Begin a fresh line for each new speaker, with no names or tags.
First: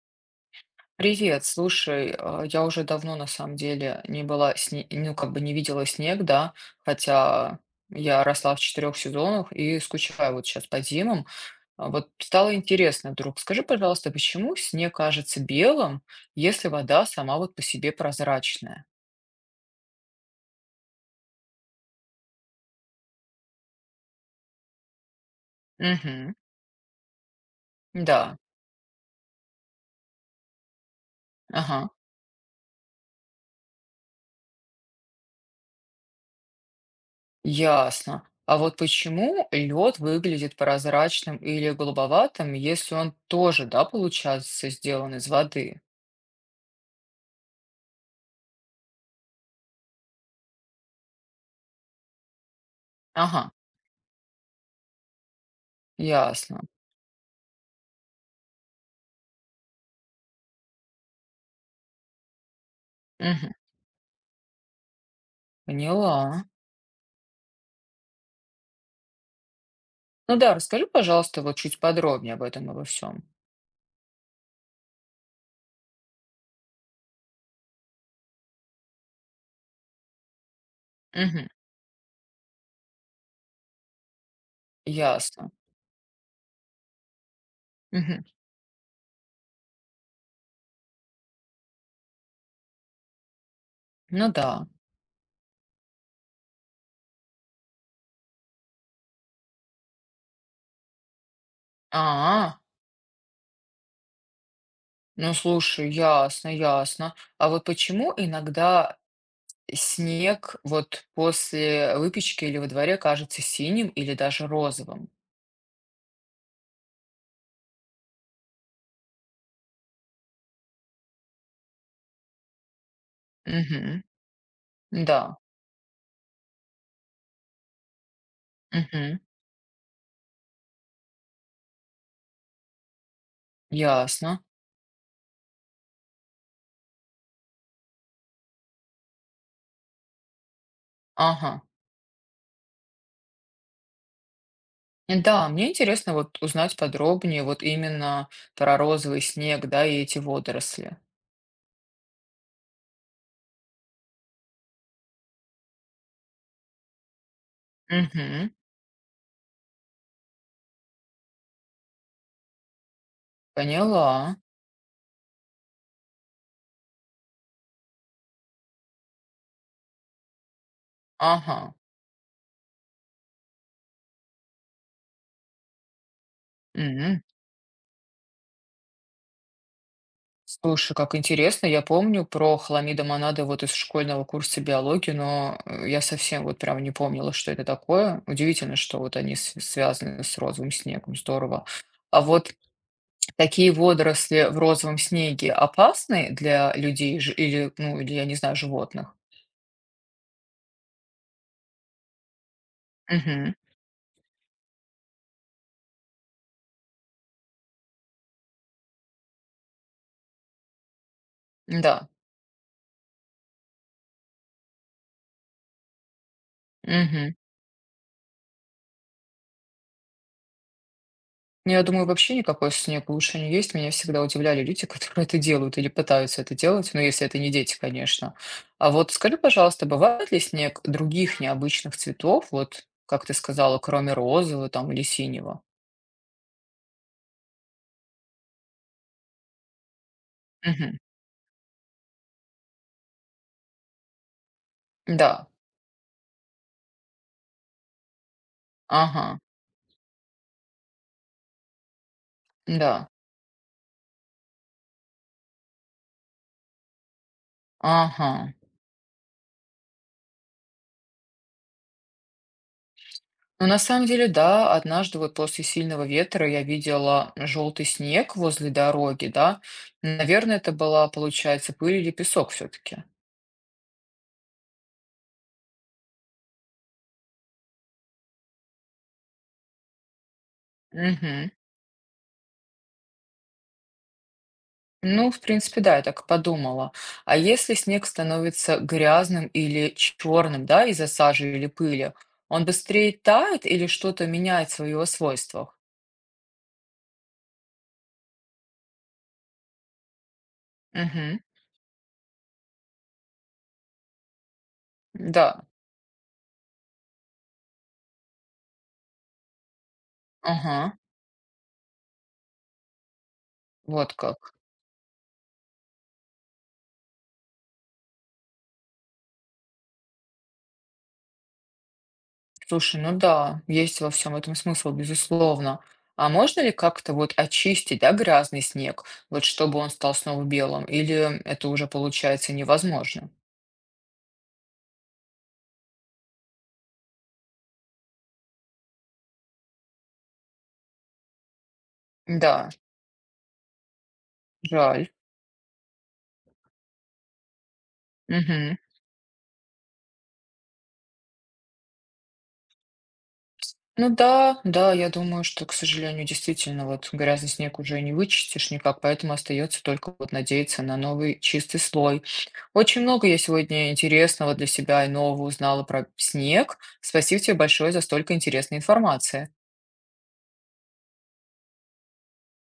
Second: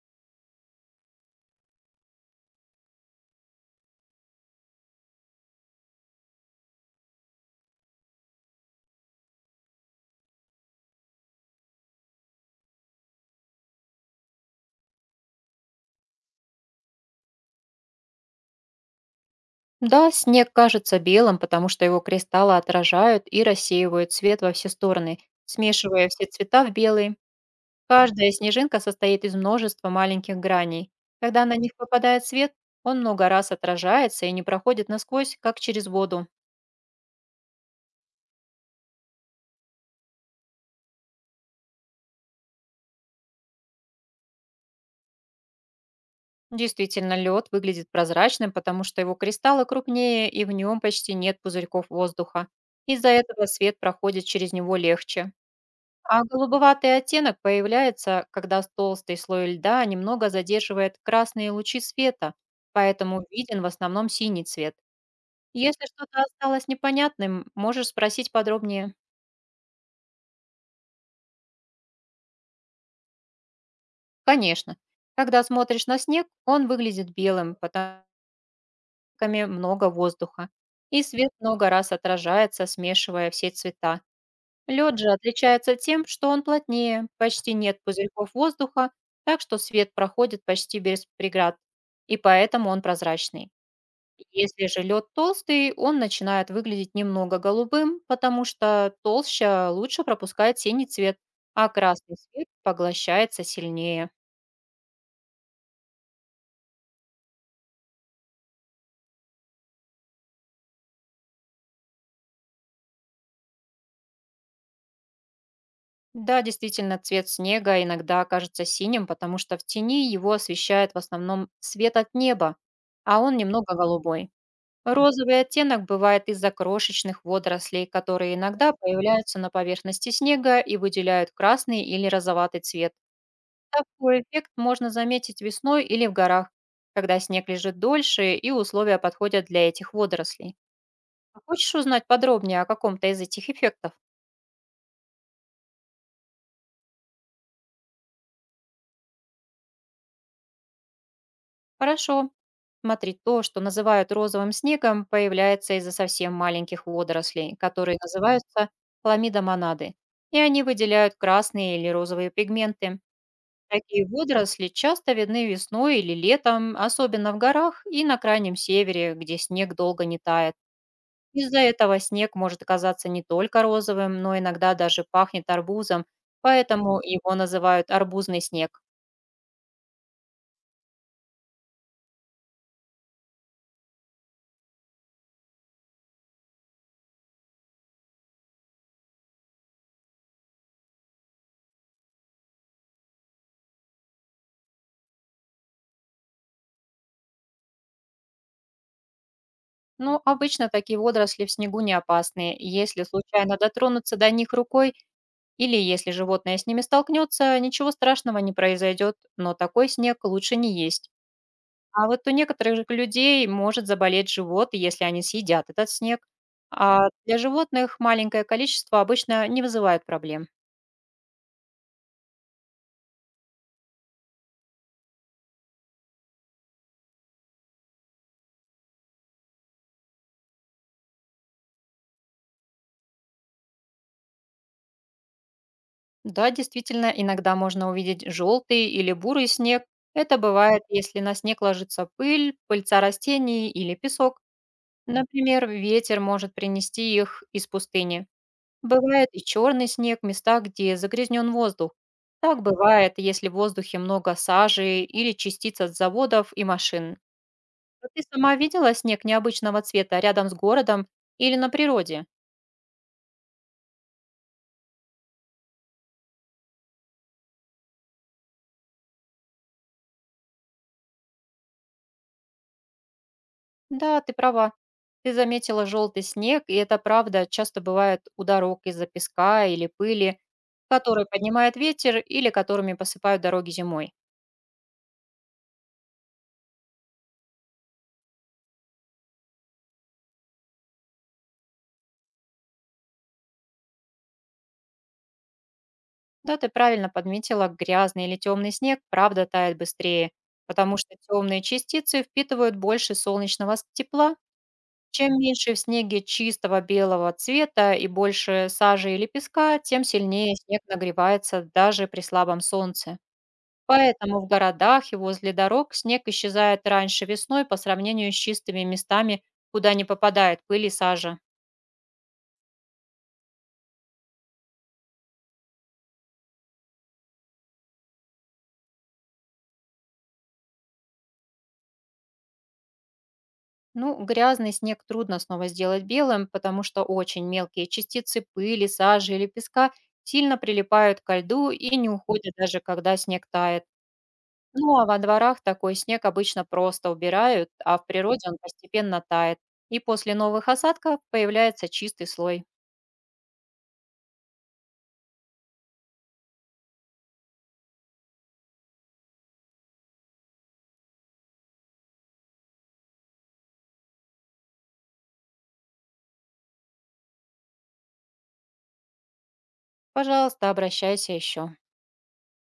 Привет, слушай, а, я уже давно на самом деле не была, ну как бы не видела снег, да, хотя я росла в четырех сезонах и скучаю вот сейчас по зимам. А вот стало интересно вдруг, скажи, пожалуйста, почему снег кажется белым, если вода сама вот по себе прозрачная?
Да, снег кажется белым, потому что его кристаллы отражают и рассеивают свет во все стороны, смешивая все
Угу,
цвета в белый. Каждая
да,
снежинка состоит из множества маленьких граней. Когда на них
ага,
попадает свет, он много раз отражается и не проходит насквозь, как через воду.
ясно. А вот почему лед выглядит прозрачным или голубоватым, если он тоже, да, получается, сделан из воды?
Действительно, лед выглядит прозрачным, потому что его кристаллы крупнее и в нем почти нет пузырьков воздуха. Из-за этого
Ага.
свет проходит через него легче. А
Ясно.
голубоватый оттенок появляется, когда толстый слой льда немного задерживает красные лучи света, поэтому
Мгм.
виден в основном синий цвет. Если что-то
Поняла.
осталось непонятным, можешь спросить подробнее.
Ну да, расскажи, пожалуйста, вот чуть подробнее об этом обо всем.
Конечно. Когда смотришь на снег, он выглядит белым, потому что много воздуха. И свет
Мгм.
много раз отражается, смешивая все цвета. Лед же
Ясно.
отличается тем, что он плотнее, почти нет
Мгм.
пузырьков воздуха, так что свет проходит почти без преград, и поэтому он прозрачный.
Ну
Если
да.
же лед толстый, он начинает выглядеть немного голубым, потому что толще лучше пропускает синий цвет, а красный свет
А,
поглощается сильнее.
ну слушай, ясно, ясно. А вот почему иногда снег вот после выпечки или во дворе кажется синим или даже розовым?
Да, действительно, цвет снега иногда кажется синим, потому что в тени его освещает в основном свет от неба, а он немного
Мгм.
голубой.
Да.
Розовый оттенок бывает из-за крошечных водорослей, которые иногда
Мгм.
появляются на поверхности снега и выделяют красный или розоватый цвет. Такой
Ясно.
эффект можно заметить весной или в горах, когда снег лежит дольше и условия подходят для этих водорослей. А
Ага.
хочешь узнать подробнее о каком-то из этих эффектов?
Да, мне интересно вот узнать подробнее вот именно про розовый снег, да, и эти водоросли.
Хорошо. Смотри, то, что называют розовым снегом, появляется из-за совсем маленьких водорослей, которые
Мгм.
называются хламидомонады, и они выделяют красные или розовые пигменты. Такие
Поняла.
водоросли часто видны весной или летом, особенно в горах и на крайнем севере, где снег долго не тает. Из-за
Ага.
этого снег может оказаться не только розовым, но иногда даже пахнет арбузом, поэтому
М.
его называют арбузный снег.
Слушай, как интересно. Я помню про хламидомонады вот из школьного курса биологии, но я совсем вот прям не помнила, что это такое. Удивительно, что вот они связаны с розовым снегом. Здорово. А вот такие водоросли в розовом снеге опасны для людей или, ну, или, я не знаю, животных?
Но обычно такие водоросли в снегу не опасны. Если
Угу.
случайно дотронуться до них рукой или если животное с ними столкнется, ничего страшного не произойдет, но такой снег лучше не есть. А
Да.
вот у некоторых же людей может заболеть живот, если они съедят этот снег. А
Угу.
для животных маленькое количество обычно не вызывает проблем.
Ну, я думаю, вообще никакой снег лучше не есть. Меня всегда удивляли люди, которые это делают или пытаются это делать, ну, если это не дети, конечно. А вот скажи, пожалуйста, бывает ли снег других необычных цветов, вот, как ты сказала, кроме розового там или синего?
Да, действительно, иногда можно увидеть желтый или бурый снег. Это бывает,
Мгм.
если на снег ложится пыль, пыльца растений или песок.
Да,
Например, ветер может принести их из пустыни. Бывает
ага,
и черный снег в местах, где загрязнен воздух. Так
да,
бывает, если в воздухе много сажи или частиц от заводов и машин. А ты
ага.
сама видела снег необычного цвета рядом с городом или на природе?
Ну, на самом деле, да, однажды вот после сильного ветра я видела желтый снег возле дороги, да. Наверное, это была, получается, пыль или песок все-таки.
Да, ты права. Ты заметила желтый снег, и это правда часто бывает у дорог из-за песка или пыли, который
Угу.
поднимает ветер или которыми посыпают дороги зимой.
Ну, в принципе, да, я так подумала. А если снег становится грязным или черным, да, из-за сажи или пыли, он быстрее тает или что-то меняет в его свойствах?
Да, ты правильно подметила, грязный или темный снег правда тает быстрее, потому что
Угу.
темные частицы впитывают больше солнечного тепла. Чем
Да.
меньше в снеге чистого белого цвета и больше сажи или песка, тем сильнее снег
Ага.
нагревается даже при слабом солнце.
Вот
Поэтому в
как.
городах и возле дорог снег исчезает раньше весной по сравнению с чистыми местами, куда не попадает пыль и сажа.
Слушай, ну да, есть во всем этом смысл, безусловно. А можно ли как-то вот очистить, да, грязный снег, вот чтобы он стал снова белым? Или это уже получается невозможно?
Ну, грязный снег трудно снова сделать белым, потому что очень мелкие частицы пыли, сажи или песка сильно прилипают ко льду и не уходят
Да,
даже когда снег тает. Ну, а
жаль.
во дворах такой снег обычно просто убирают, а в природе он
Угу.
постепенно тает. И после новых осадков появляется чистый слой.
Ну да, да, я думаю, что, к сожалению, действительно, вот грязный снег уже не вычистишь никак, поэтому остается только вот надеяться на новый чистый слой. Очень много я сегодня интересного для себя и нового узнала про снег. Спасибо тебе большое за столько интересной информации.
Пожалуйста, обращайся еще.